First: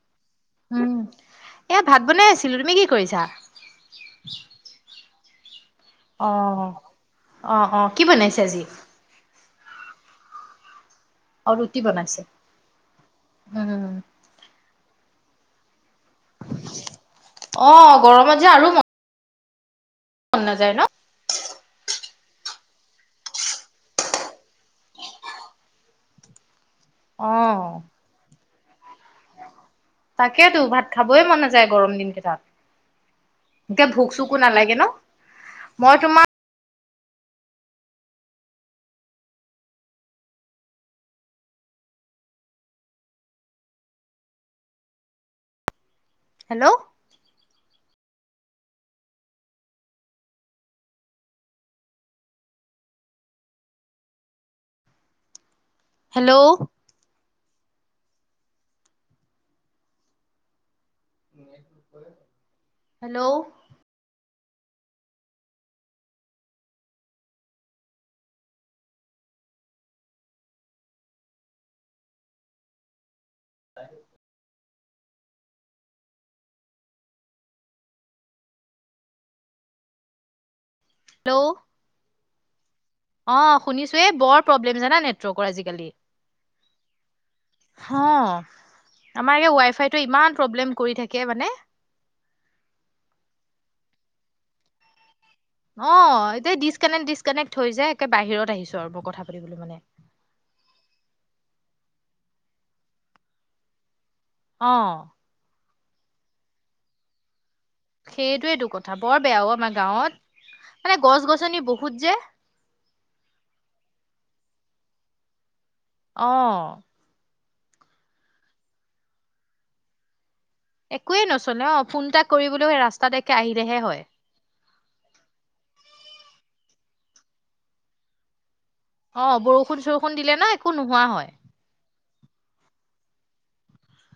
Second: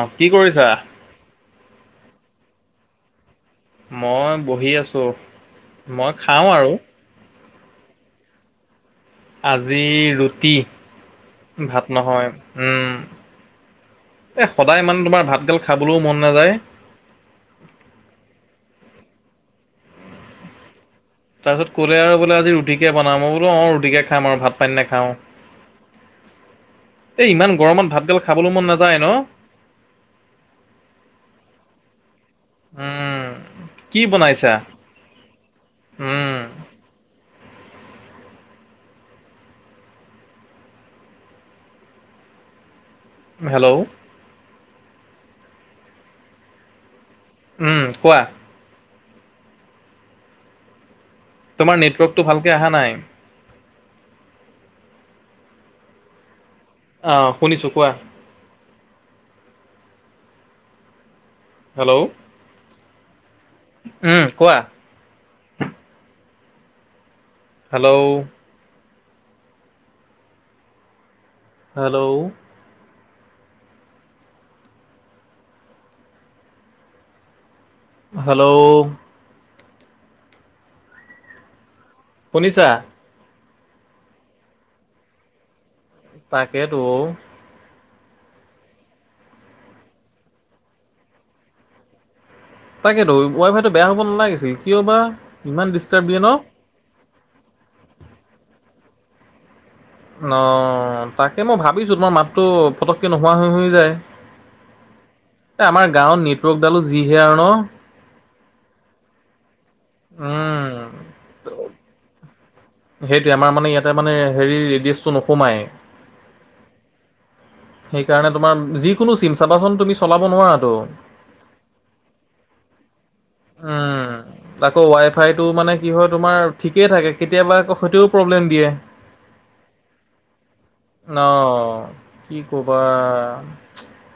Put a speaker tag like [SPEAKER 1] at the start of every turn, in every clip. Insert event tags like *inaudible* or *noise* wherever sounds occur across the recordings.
[SPEAKER 1] অ কি কৰিছা?
[SPEAKER 2] উম, এয়া ভাত বনাই আছিলোঁ, তুমি কি কৰিছা?
[SPEAKER 1] মই বহি আছোঁ।
[SPEAKER 2] অ'। অ', অ' কি বনাইছে আজি?
[SPEAKER 1] আজি ৰুটি,
[SPEAKER 2] অ', ৰুটি
[SPEAKER 1] ভাত
[SPEAKER 2] বনাইছে।
[SPEAKER 1] নহয়, উম।
[SPEAKER 2] উম,
[SPEAKER 1] এ, সদায় ইমান তোমাৰ ভাত গাল খাবলৈও মন নাযায়।
[SPEAKER 2] অ' গৰমত যে আৰু ম মন নাযায় ন'?
[SPEAKER 1] তাৰপিছত ক'লে আৰু বোলে আজি ৰুটিকে বনাম, মই বোলো অ ৰুটিকে খাম আৰু ভাত পানী নাখাওঁ।
[SPEAKER 2] *inaudible*
[SPEAKER 1] এ ইমান
[SPEAKER 2] অ'।
[SPEAKER 1] গৰমত ভাত গাল খাবলৈ মন নাযায় ন?
[SPEAKER 2] তাকেতো ভাত খাবই মন নাযায় গৰম দিন কেইটাত
[SPEAKER 1] উম
[SPEAKER 2] এতিয়া
[SPEAKER 1] কি
[SPEAKER 2] ভোক - চোকো
[SPEAKER 1] বনাইছা?
[SPEAKER 2] নালাগে ন? মই তোমা
[SPEAKER 1] উম হেল্ল'?
[SPEAKER 2] হেল্ল'?
[SPEAKER 1] উম কোৱা? তোমাৰ নেটৱৰ্কটো ভালকে আহা নাই।
[SPEAKER 2] হেল্ল'?
[SPEAKER 1] অ শুনিছো, কোৱা? হেল্ল'?
[SPEAKER 2] হেল্ল'?
[SPEAKER 1] উম কোৱা? হেল্ল'? হেল্ল'?
[SPEAKER 2] *unintelligible*
[SPEAKER 1] হেল্ল'?
[SPEAKER 2] হেল্ল'?
[SPEAKER 1] শুনিছা?
[SPEAKER 2] অ শুনিছো, এই বৰ প্ৰব্লেম জানা নেটৱৰ্কৰ আজিকালি?
[SPEAKER 1] তাকেতো অ।
[SPEAKER 2] হ, আমাৰ এই ৱাই ফাইটোৱে ইমান প্ৰব্লেম কৰি থাকে মানে
[SPEAKER 1] তাকেতো, ৱাই ফাইটো বেয়া হ'ব নালাগিছিল কিয় বা ইমান
[SPEAKER 2] অ
[SPEAKER 1] ডিষ্টাৰ্ব দিয়ে ন
[SPEAKER 2] এতিয়া ডিচকানেক্ট - ডিচকানেক্ট হৈ যায়, একে বাহিৰত আহিছো আৰু মই কথা পাতিবলৈ মানে।
[SPEAKER 1] অ, তাকে মই ভাবিছো তোমাৰ মাতটো পটককে নোহোৱা হৈ হৈ যায়।
[SPEAKER 2] অ।
[SPEAKER 1] এই আমাৰ গাঁৱত নেটৱৰ্কডালো যিহে আৰু ন?
[SPEAKER 2] সেইটোয়েইটো কথা, বৰ বেয়াও আমাৰ গাঁৱত
[SPEAKER 1] উম
[SPEAKER 2] মানে গছ - গছনি বহুত যে।
[SPEAKER 1] সেইটোৱে আমাৰ মানে ইয়াতে মানে হেৰি ৰেডিয়েছটো নোসোমায়।
[SPEAKER 2] অ।
[SPEAKER 1] সেইকাৰণে তোমাৰ, যিকোনো চিম চাবাচোন তুমি চলাব নোৱাৰাতো।
[SPEAKER 2] একোৱে নচলে, অ ফোন এটা কৰিবলৈও ৰাস্তাত একে আহিলেহে হয়।
[SPEAKER 1] উম আকৌ ৱাই ফাইটো মানে কি হয় তোমাৰ ঠিকেই থাকে কেতিয়াবা আকৌ সেইটোৱেও প্ৰব্লেম দিয়ে।
[SPEAKER 2] অ, বৰষুণ - চৰষুণ দিলে ন একো নোহোৱা
[SPEAKER 1] অ
[SPEAKER 2] হয়।
[SPEAKER 1] কি কবা?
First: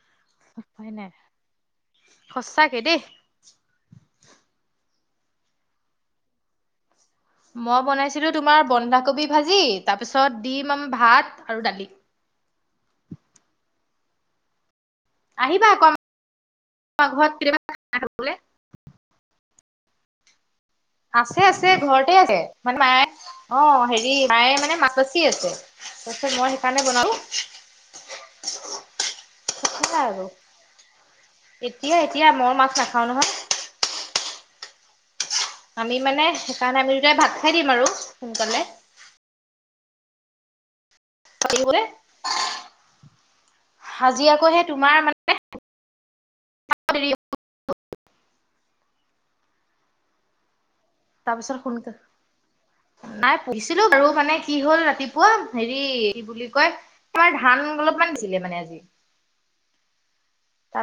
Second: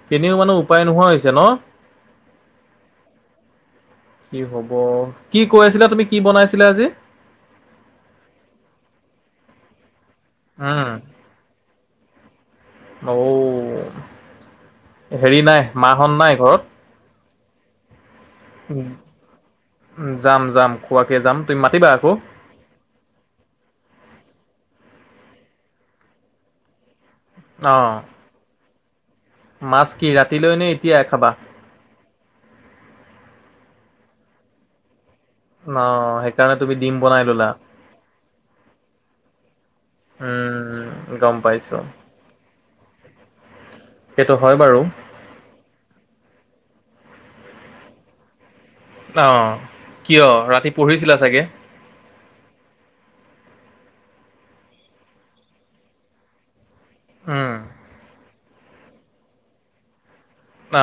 [SPEAKER 1] কেনিও মানে উপায় নোহোৱা হৈছে ন?
[SPEAKER 2] সঁচাকে দেই।
[SPEAKER 1] কি হ'ব? কি কৈ আছিলা তুমি কি বনাইছিলা আজি?
[SPEAKER 2] মই বনাইছিলোঁ তোমাৰ বন্ধাকবি ভাজি তাৰপিছত ডিম অম
[SPEAKER 1] উম
[SPEAKER 2] ভাত আৰু দালি।
[SPEAKER 1] অ, হেৰি নাই
[SPEAKER 2] আহিবা আকৌ
[SPEAKER 1] মাহত নাই ঘৰত?
[SPEAKER 2] আমাৰ ঘৰত *unintelligible* খাবলে?
[SPEAKER 1] উম, উম যাম যাম খোৱাকে যাম,
[SPEAKER 2] আছে
[SPEAKER 1] তুমি
[SPEAKER 2] আছে
[SPEAKER 1] মাতিবা আকৌ।
[SPEAKER 2] ঘৰতে আছে মানে মায়ে, অ হেৰি মায়ে মানে মাছ বাচি আছে তাৰপিছত মই সেইকাৰণে বনালো।
[SPEAKER 1] অঁ। মাছ
[SPEAKER 2] খালা
[SPEAKER 1] কি
[SPEAKER 2] আৰু
[SPEAKER 1] ৰাতিলৈ নে এতিয়াই খাবা?
[SPEAKER 2] এতিয়া, এতিয়া মই মাছ নাখাও নহয়।
[SPEAKER 1] অ',
[SPEAKER 2] আমি মানে
[SPEAKER 1] সেইকাৰণে তুমি
[SPEAKER 2] আমি
[SPEAKER 1] দিম
[SPEAKER 2] দুটাই
[SPEAKER 1] বনাই
[SPEAKER 2] ভাত
[SPEAKER 1] ল'লা।
[SPEAKER 2] খাই দিম আৰু সোনকালে
[SPEAKER 1] উম, গম পাইছো।
[SPEAKER 2] হাজি
[SPEAKER 1] সেইটো
[SPEAKER 2] আকৌ
[SPEAKER 1] হয়
[SPEAKER 2] সেই
[SPEAKER 1] বাৰু
[SPEAKER 2] তোমাৰ মানে *unintelligible*
[SPEAKER 1] অ', কিয় ৰাতি পঢ়িছিলা
[SPEAKER 2] তাৰ
[SPEAKER 1] চাগে
[SPEAKER 2] পিছত *unintelligible* নাই পঢ়িছিলো আৰু মানে কি হ'ল ৰাতিপুৱা হেৰি কি বুলি কয় আমাৰ
[SPEAKER 1] উম
[SPEAKER 2] ধান অলপমান বেছিলে মানে আজি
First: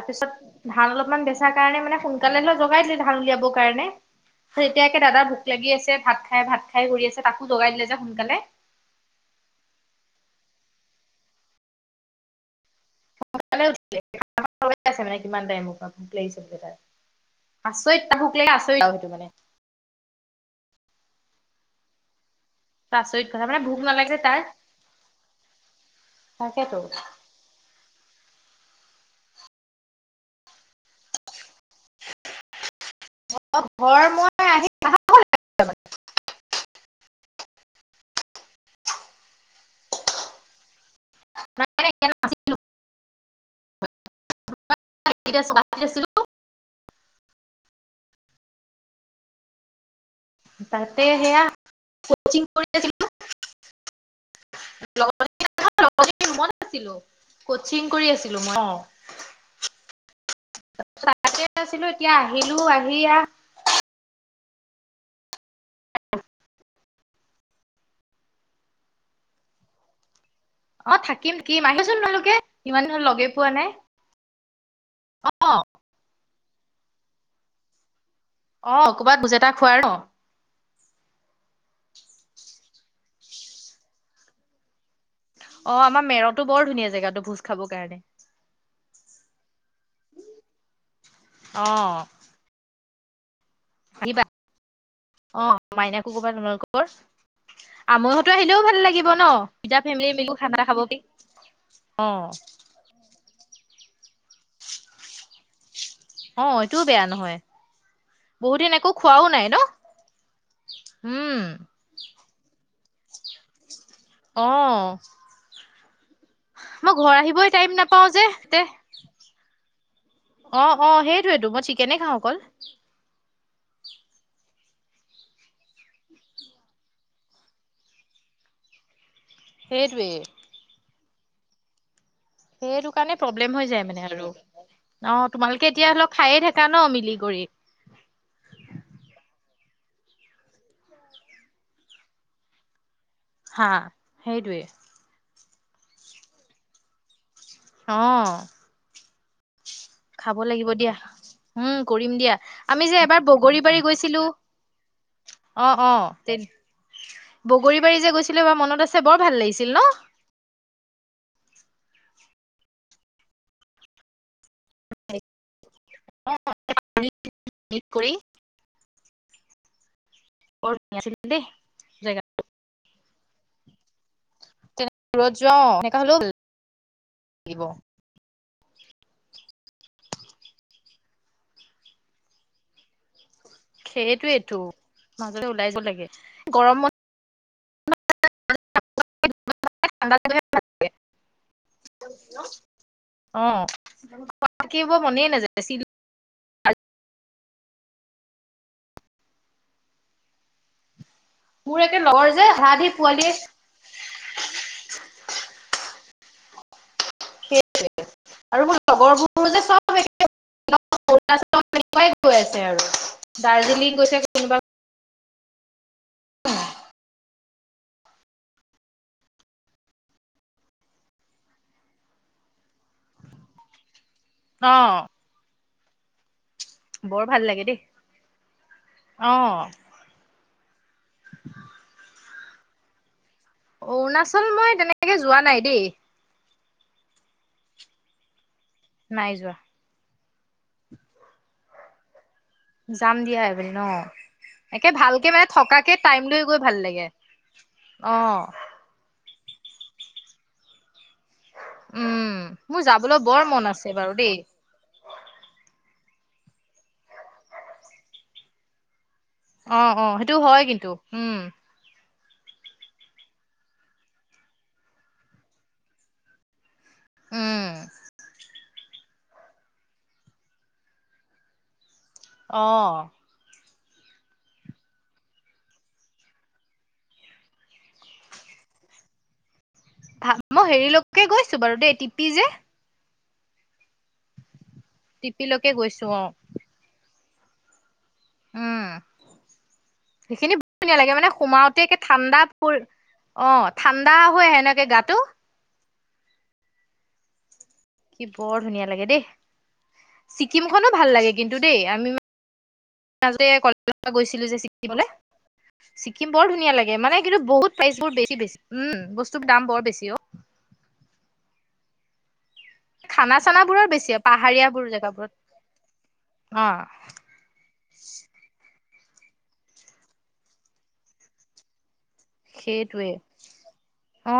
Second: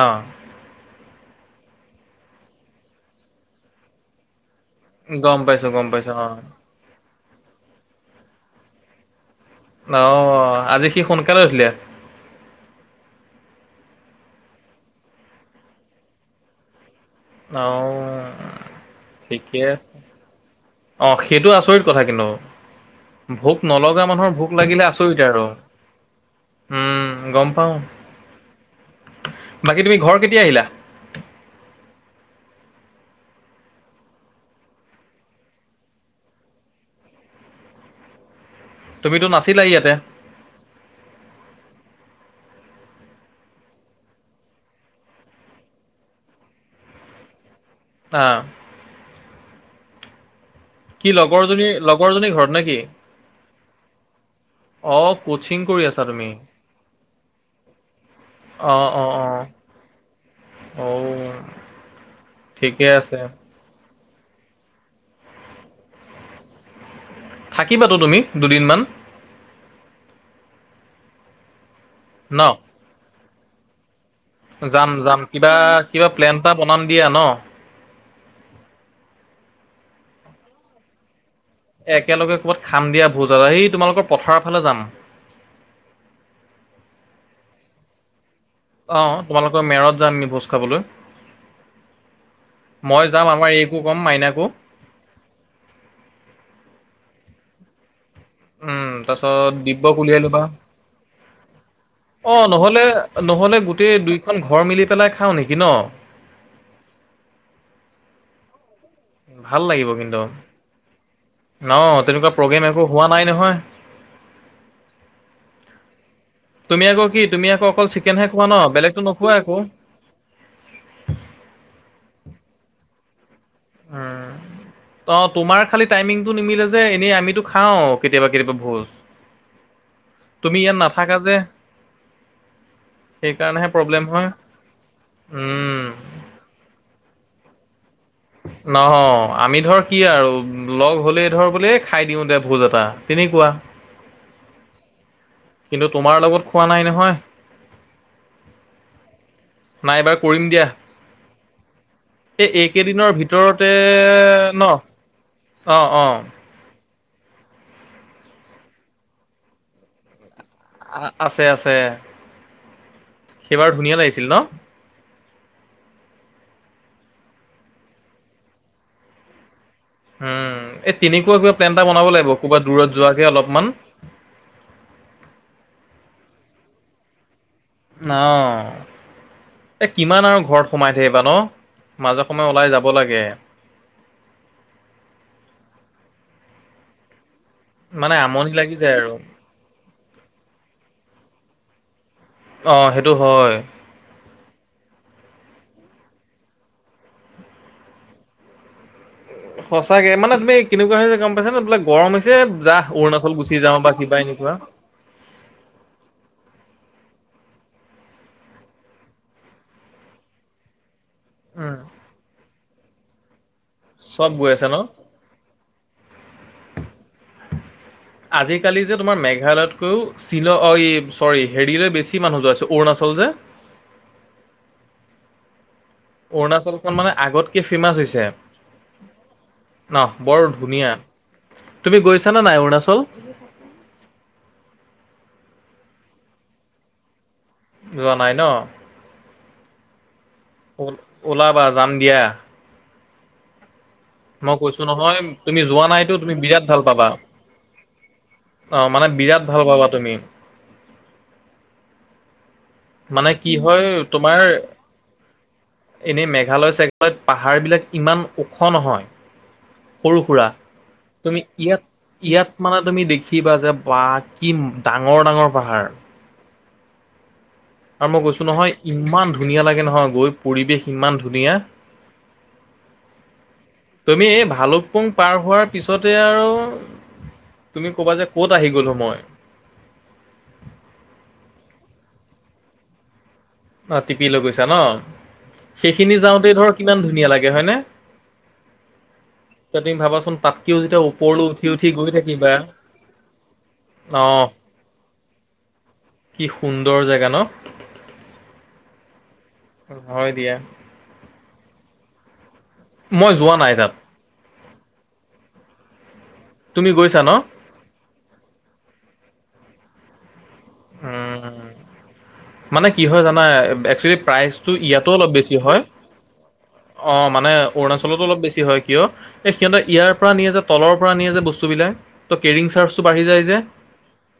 [SPEAKER 1] অ
[SPEAKER 2] ধান অলপমান বেচাৰ কাৰণে মানে সোনকালে হ'লে জগাই দিলে ধান উলিয়াবৰ কাৰণে। এতিয়া একে দাদা
[SPEAKER 1] গম
[SPEAKER 2] ভোক
[SPEAKER 1] পাইছো
[SPEAKER 2] লাগি
[SPEAKER 1] গম
[SPEAKER 2] আছে
[SPEAKER 1] পাইছো
[SPEAKER 2] ভাত
[SPEAKER 1] অ
[SPEAKER 2] খাই, ভাত খাই কৰি আছে তাকো জগাই দিলে যে সোনকালে।
[SPEAKER 1] অ', আজি সি সোনকালে উঠিলে?
[SPEAKER 2] সোনালে উঠিলে *unintelligible* কিমান টাইমৰ পৰা ভুক লাগিছে বুলি তাৰ। আচৰিত, তাৰ ভোক লাগে আচৰিত আৰু সেইটো মানে।
[SPEAKER 1] ইয়েছ। অ', সেইটো আচৰিত কথা কিন্তু।
[SPEAKER 2] আচৰিত কথা মানে
[SPEAKER 1] ভোক নলগা
[SPEAKER 2] নালাগে
[SPEAKER 1] মানুহৰ
[SPEAKER 2] তাৰ
[SPEAKER 1] ভোক লাগিলে আচৰিত আৰু।
[SPEAKER 2] তাকেতো।
[SPEAKER 1] উম গম পাওঁ বাকী তুমি ঘৰ কেতিয়া আহিলা?
[SPEAKER 2] অ', ঘৰ মই আহি
[SPEAKER 1] তুমিতো নাছিলা ইয়াতে?
[SPEAKER 2] *unintelligible* *unintelligible*
[SPEAKER 1] অ'।
[SPEAKER 2] তাতে
[SPEAKER 1] কি
[SPEAKER 2] সেয়া
[SPEAKER 1] লগৰজনী লগৰজনী
[SPEAKER 2] কচিং
[SPEAKER 1] ঘৰত নেকি
[SPEAKER 2] কৰি আছিলো।
[SPEAKER 1] অ কচিং কৰি আছা তুমি
[SPEAKER 2] *unintelligible* কচিং কৰি আছিলো মই, অ'।
[SPEAKER 1] অ
[SPEAKER 2] তাতে আছিলো এতিয়া আহিলো
[SPEAKER 1] ঠিকে
[SPEAKER 2] আহি এয়া
[SPEAKER 1] আছে থাকিবাতো তুমি দুদিনমান?
[SPEAKER 2] অ', থাকিম কিম আহিবাচোন তোমালোকে
[SPEAKER 1] ন
[SPEAKER 2] ইমান দিন লগেই পোৱা নাই।
[SPEAKER 1] যাম যাম
[SPEAKER 2] অ
[SPEAKER 1] কিবা কিবা প্লেন এটা বনাম দিয়া ন'?
[SPEAKER 2] অ', ক'ৰবাত বুজেটা খোৱাৰ ন'?
[SPEAKER 1] এ একেলগে ক'ৰবাত খাম‌ দিয়া ভোজ এটা, সি তোমালোকৰ পথাৰৰ ফালে যাম।
[SPEAKER 2] অ', আমাৰ মেৰতো বৰ ধুনীয়া জেগাটো ভোজ খাবৰ কাৰণে।
[SPEAKER 1] অ', তোমালোকৰ মেৰত যাম ভোজ আমি খাবলৈ,
[SPEAKER 2] অ
[SPEAKER 1] মই যাম আমাৰ এই কো ক'ম
[SPEAKER 2] আহিবা
[SPEAKER 1] মাইনাকো।
[SPEAKER 2] অ', মাইনাকো কবা তোমালোকৰ। আমৈহঁতো আহিলেও ভাল
[SPEAKER 1] উম
[SPEAKER 2] লাগিব ন',
[SPEAKER 1] তাৰপিছত
[SPEAKER 2] দুইটা
[SPEAKER 1] দিব্যক
[SPEAKER 2] ফেমিলি
[SPEAKER 1] উলিয়াই
[SPEAKER 2] মিলিও
[SPEAKER 1] ল'বা
[SPEAKER 2] খানা খাব পাৰি। অ,।
[SPEAKER 1] নহ'লে নহ'লে গোটেই দুইখন ঘৰ মিলি পেলাই খাওঁ নেকি ন'?
[SPEAKER 2] অ', এইটোও বেয়া নহয়। বহু দিন একো খোৱাও নাই ন
[SPEAKER 1] ভাল লাগিব কিন্তু
[SPEAKER 2] উম
[SPEAKER 1] অ', তেনেকুৱা প্ৰগ্ৰেম একো হোৱা নাই নহয়।
[SPEAKER 2] অ
[SPEAKER 1] তুমি
[SPEAKER 2] মই
[SPEAKER 1] আকৌ
[SPEAKER 2] ঘৰ
[SPEAKER 1] কি তুমি
[SPEAKER 2] আহিবই
[SPEAKER 1] আকৌ
[SPEAKER 2] টাইম
[SPEAKER 1] অকল
[SPEAKER 2] নাপাও যে
[SPEAKER 1] চিকেনহে খোৱা
[SPEAKER 2] তে
[SPEAKER 1] ন' বেলেগতো নো কোৱা আকৌ?
[SPEAKER 2] অ' অ' সেইটোয়েটো মই চিকেনে খাওঁ অকল।
[SPEAKER 1] উম।
[SPEAKER 2] *unintelligible*
[SPEAKER 1] অ', তোমাৰ খালি টাইমিংটো নিমিলে যে, এনেই আমিতো খাও কেতিয়াবা কেতিয়াবা ভোজ।
[SPEAKER 2] সেইটোৱে
[SPEAKER 1] তুমি ইয়াত নাথাকা যে
[SPEAKER 2] সেইটো কাৰণে প্ৰব্লেম
[SPEAKER 1] সেইকাৰণেহে
[SPEAKER 2] হৈ যায় মানে
[SPEAKER 1] প্ৰব্লেম হয়
[SPEAKER 2] আৰু, অ', তোমালোকে
[SPEAKER 1] উম।
[SPEAKER 2] এতিয়া ধৰিল খাইয়ে থাক কা ন মিলি কৰি।
[SPEAKER 1] নহ আমি ধৰ কি আৰু লগ হ'লেই ধৰ বোলে খাই দিও দে ভোজ এটা তেনেকুৱা।
[SPEAKER 2] অ', সেইটোৱে।
[SPEAKER 1] কিন্তু তোমাৰ লগত খোৱা নাই নহয়?
[SPEAKER 2] অ',
[SPEAKER 1] নাই এইবাৰ
[SPEAKER 2] খাব
[SPEAKER 1] কৰিম দিয়া।
[SPEAKER 2] লাগিব উম, কৰিম দিয়া।
[SPEAKER 1] এই
[SPEAKER 2] আমি যে
[SPEAKER 1] এইকেইদিনৰ
[SPEAKER 2] এবাৰ বগৰী
[SPEAKER 1] ভিতৰতে
[SPEAKER 2] বাৰী গৈছিলো
[SPEAKER 1] ন
[SPEAKER 2] অ' অ' বগৰী বাৰী যে গৈছিলে এবাৰ মনত আছে, বৰ ভাল লাগিছিল ন?
[SPEAKER 1] আ আছে আছে সেইবাৰ ধুনীয়া লাগিছিল ন?
[SPEAKER 2] অ কৰি *unintelligible*
[SPEAKER 1] উম,
[SPEAKER 2] বৰ
[SPEAKER 1] এই
[SPEAKER 2] ধুনীয়া আছিল
[SPEAKER 1] তেনেকুৱা
[SPEAKER 2] দেই
[SPEAKER 1] কিবা প্লেন এটা বনাব
[SPEAKER 2] জেগা
[SPEAKER 1] লাগিব ক'ৰবাত দূৰত যোৱাকে অলপমান?
[SPEAKER 2] তেনেকুৱা দূৰত যোৱা সেনেকা হ'লেও ভাল লাগিব।
[SPEAKER 1] অ'। এই কিমান আৰু ঘৰত সোমাই থাকিবা ন? মাজে সময়ে ওলাই যাব লাগে।
[SPEAKER 2] সেইটোৱেইটো মাজতে ওলাই যাব লাগে। গৰম
[SPEAKER 1] মানে আমনি লাগি যায় আৰু।
[SPEAKER 2] অ
[SPEAKER 1] অ' সেইটো হয়
[SPEAKER 2] *unintelligible* থাকিব মনেই নাযায় চ
[SPEAKER 1] সঁচাকে মানে তুমি কেনেকুৱা হৈছে গ'ম পাইছা নে? বোলে
[SPEAKER 2] মোৰ একে
[SPEAKER 1] গৰম
[SPEAKER 2] লগৰ
[SPEAKER 1] হৈছে
[SPEAKER 2] যে আধা
[SPEAKER 1] যা
[SPEAKER 2] আধি পোৱালিয়ে
[SPEAKER 1] অৰুণাচল গুচি যাওঁ বা কিবা এনেকুৱা
[SPEAKER 2] সেইটোৱে আৰু মোৰ লগৰবোৰ যে চব এক
[SPEAKER 1] উম
[SPEAKER 2] *unintelligible* কাই গৈ আছে আৰু দাৰ্জিলিং গৈছে
[SPEAKER 1] চব গৈ
[SPEAKER 2] কোনোবা
[SPEAKER 1] আছে ন আজিকালি যে তোমাৰ মেঘালয়তকৈও চিল এই চৰি, হেৰিলৈ বেছি মানুহ যোৱা হৈছে অৰুণাচল যে
[SPEAKER 2] অ',
[SPEAKER 1] অৰুণাচলখন মানে
[SPEAKER 2] বৰ ভাল
[SPEAKER 1] আগতকে
[SPEAKER 2] লাগে দেই
[SPEAKER 1] ফেমাচ হৈছে।
[SPEAKER 2] অ
[SPEAKER 1] নহ বৰ ধুনীয়া। তুমি গৈছানে নাই অৰুণাচল?
[SPEAKER 2] অৰুণাচল মই তেনেকে যোৱা নাই দেই।
[SPEAKER 1] যোৱা নাই ন?
[SPEAKER 2] নাই যোৱা।
[SPEAKER 1] ওল ওলাবা যাম দিয়া।
[SPEAKER 2] যাম দিয়া এদিন ন?
[SPEAKER 1] মই কৈছো
[SPEAKER 2] একে
[SPEAKER 1] নহয়
[SPEAKER 2] ভালকে মানে
[SPEAKER 1] তুমি যোৱা
[SPEAKER 2] থকাকে
[SPEAKER 1] নাইতো
[SPEAKER 2] টাইম
[SPEAKER 1] তুমি
[SPEAKER 2] লৈ গৈ
[SPEAKER 1] বিৰাট
[SPEAKER 2] ভাল লাগে,
[SPEAKER 1] পাবা
[SPEAKER 2] অ'।
[SPEAKER 1] অ', মানে বিৰাট ভাল পাবা তুমি।
[SPEAKER 2] উম। মোৰ যাবলৈ
[SPEAKER 1] মানে
[SPEAKER 2] বৰ
[SPEAKER 1] কি
[SPEAKER 2] মন
[SPEAKER 1] হয়
[SPEAKER 2] আছে বাৰু দেই
[SPEAKER 1] তোমাৰ এনেই মেঘালয় চেঘালয়ত পাহাৰবিলাক ইমান ওখ নহয়।
[SPEAKER 2] অ অ
[SPEAKER 1] সৰু
[SPEAKER 2] সেইটো
[SPEAKER 1] সুৰা
[SPEAKER 2] হয় কিন্তু উম
[SPEAKER 1] তুমি ইয়াত ইয়াত মানে তুমি দেখিবা যে বা কি ডাঙৰ ডাঙৰ পাহাৰ
[SPEAKER 2] উম
[SPEAKER 1] আৰু মই গৈছো নহয় ইমান ধুনীয়া লাগে নহয় গৈ পৰিৱেশ ইমান ধুনীয়া
[SPEAKER 2] অ
[SPEAKER 1] তুমি এই ভালুকপুং পাৰ হোৱাৰ পিছতে আৰু তুমি ক'বা যে ক'ত আহি গ'লো মই
[SPEAKER 2] ভা মই হেৰিলৈকে গৈছো বাৰু দেই টিপি যে
[SPEAKER 1] অ টিপি লৈ গৈছা ন
[SPEAKER 2] টিপিলৈকে গৈছো
[SPEAKER 1] সেইখিনি
[SPEAKER 2] অ
[SPEAKER 1] যাওঁতে ধৰ কিমান ধুনীয়া লাগে হয়নে
[SPEAKER 2] উম
[SPEAKER 1] এতিয়া তুমি ভাবাচোন
[SPEAKER 2] সেইখিনি
[SPEAKER 1] তাতকেও
[SPEAKER 2] ধুনীয়া
[SPEAKER 1] যেতিয়া
[SPEAKER 2] লাগে মানে
[SPEAKER 1] ওপৰলৈ উঠি
[SPEAKER 2] সোমাওতে
[SPEAKER 1] উঠি
[SPEAKER 2] একে
[SPEAKER 1] গৈ
[SPEAKER 2] ঠাণ্ডা
[SPEAKER 1] থাকিবা
[SPEAKER 2] পৰি অ ঠাণ্ডা
[SPEAKER 1] অ
[SPEAKER 2] হৈ আহে ন একে গাটো
[SPEAKER 1] কি সুন্দৰ জাগা ন
[SPEAKER 2] কি বৰ ধুনীয়া লাগে দেই
[SPEAKER 1] হয় দিয়া
[SPEAKER 2] ছিক্কিম খনো ভাল লাগে কিন্তু দেই আমি
[SPEAKER 1] মই
[SPEAKER 2] ৰাজুৱে
[SPEAKER 1] যোৱা নাই তাত
[SPEAKER 2] কলেজৰ পৰা গৈছিলো যে ছিক্কিমলে ছিক্কিম বৰ ধুনীয়া
[SPEAKER 1] তুমি
[SPEAKER 2] লাগে মানে
[SPEAKER 1] গৈছা ন
[SPEAKER 2] কিন্তু বহুত প্ৰাইচ বোৰ বেছি বেছি উ বস্তুৰ দাম বৰ বেছি অ
[SPEAKER 1] উম উম মানে কি হয়
[SPEAKER 2] খানা
[SPEAKER 1] জানা
[SPEAKER 2] চানাবোৰৰ বেছি
[SPEAKER 1] একচুৱেলি প্ৰাইচটো
[SPEAKER 2] পাহাৰীয়াবোৰ
[SPEAKER 1] ইয়াতো অলপ
[SPEAKER 2] জেগাবোৰত
[SPEAKER 1] বেছি হয়
[SPEAKER 2] অ
[SPEAKER 1] অ মানে অৰুণাচলতো অলপ বেছি হয় কিয় এই সিহঁতে ইয়াৰ পৰা নিয়ে যে তলৰ পৰা নিয়ে যে বস্তুবিলাক ত' কেৰিং চাৰ্জটো
[SPEAKER 2] সেইটোৱে
[SPEAKER 1] বাঢ়ি যায় যে
[SPEAKER 2] অ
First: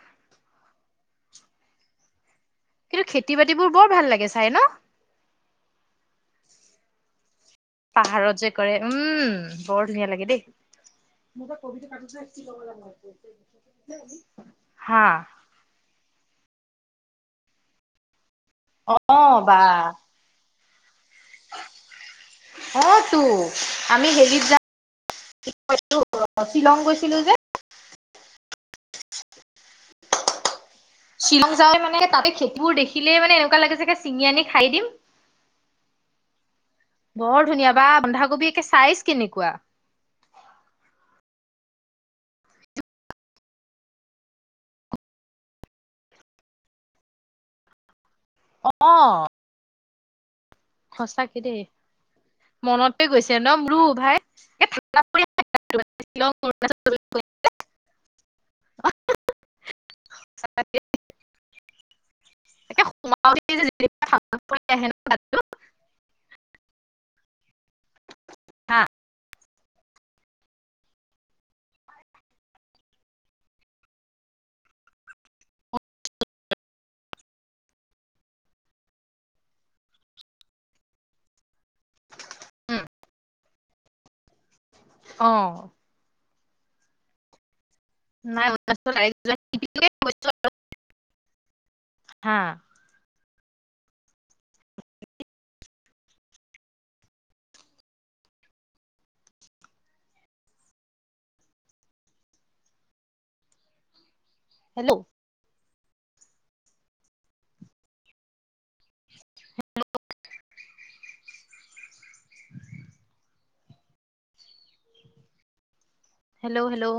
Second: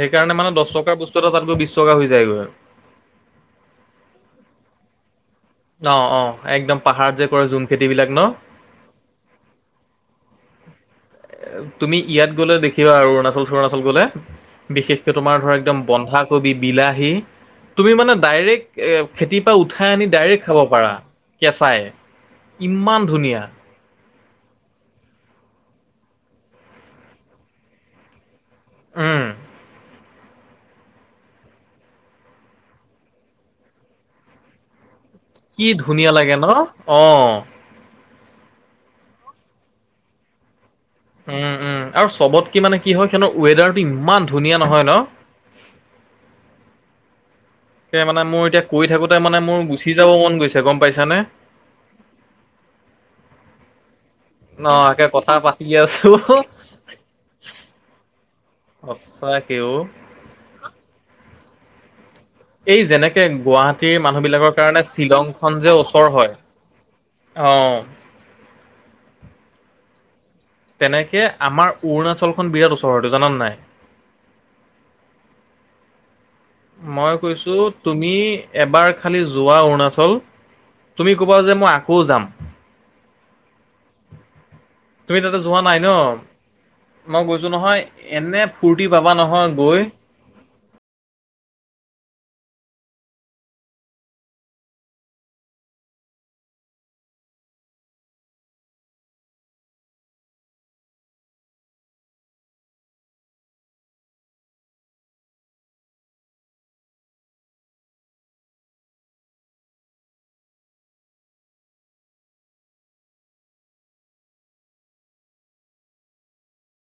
[SPEAKER 1] সেইকাৰণে মানে দহ টকাৰ বস্তু এটা তাতগৈ বিছ টকা হৈ যায়গৈ
[SPEAKER 2] কিন্তু খেতি বাতিবোৰ বৰ ভাল লাগে চাই ন
[SPEAKER 1] অ অ একদম পাহাৰত যে কৰে যোন
[SPEAKER 2] পাহাৰত যে কৰে উম বৰ ধুনীয়া লাগে দেই
[SPEAKER 1] তুমি ইয়াত গ'লে দেখিবা আৰু অৰুণাচল চৰুণাচল গ'লে
[SPEAKER 2] হা
[SPEAKER 1] বিশেষকৈ তোমাৰ ধৰা একদম বন্ধাকবি বিলাহী তুমি মানে ডাইৰেক্ট এ
[SPEAKER 2] অ
[SPEAKER 1] খেতিৰ পৰা
[SPEAKER 2] বা
[SPEAKER 1] উঠাই আনি ডাইৰেক্ট খাব পাৰা কেঁচাই
[SPEAKER 2] অ
[SPEAKER 1] ইমান
[SPEAKER 2] তো
[SPEAKER 1] ধুনীয়া
[SPEAKER 2] আমি হেৰিত যাম কি কয় এইটো শ্বিলং গৈছিলো যে
[SPEAKER 1] উম
[SPEAKER 2] শ্বিলং যায় মানে তাতে খেতিবোৰ দেখিলেই মানে এনেকুৱা লাগে যেন চিঙি আনি খাই দিম
[SPEAKER 1] কি ধুনীয়া লাগে ন অ
[SPEAKER 2] বৰ ধুনীয়া বা বন্ধাকবিৰ একে চাইজ কেনেকুৱা
[SPEAKER 1] উম উম আৰু চবতকে মানে কি হয় হেনো ৱেডাৰটো ইমান ধুনীয়া নহয় ন এ মানে মোৰ এতিয়া কৈ
[SPEAKER 2] অ
[SPEAKER 1] থাকোতে মানে মোৰ গুচি যাব মন গৈছে গম পাইছানে?
[SPEAKER 2] সঁচাকে দেই মনতে গৈছে ন মোৰো ভাই
[SPEAKER 1] অ একে কথা পাতি আছো হো হো সঁচাকে উ
[SPEAKER 2] সচাকে
[SPEAKER 1] সেই যেনেকে গুৱাহাটীৰ মানুহ বিলাকৰ কাৰণে শ্বিলং খন যে ওচৰ হয় অঁ তেনেকে আমাৰ অৰুণাচলখন বিৰাট ওচৰতে জানা নে নাই মই কৈছো তুমি এবাৰ খালি যোৱা অৰুণাচল তুমি ক'বা যে মই আকৌ যাম
[SPEAKER 2] *unintelligible*
[SPEAKER 1] তুমি
[SPEAKER 2] অ
[SPEAKER 1] তাতে যোৱা নাই ন মই গৈছো নহয় এনে ফূৰ্তি পাবা নহয় গৈ
[SPEAKER 2] *unintelligible* হা হেল্ল'। Hello hello hello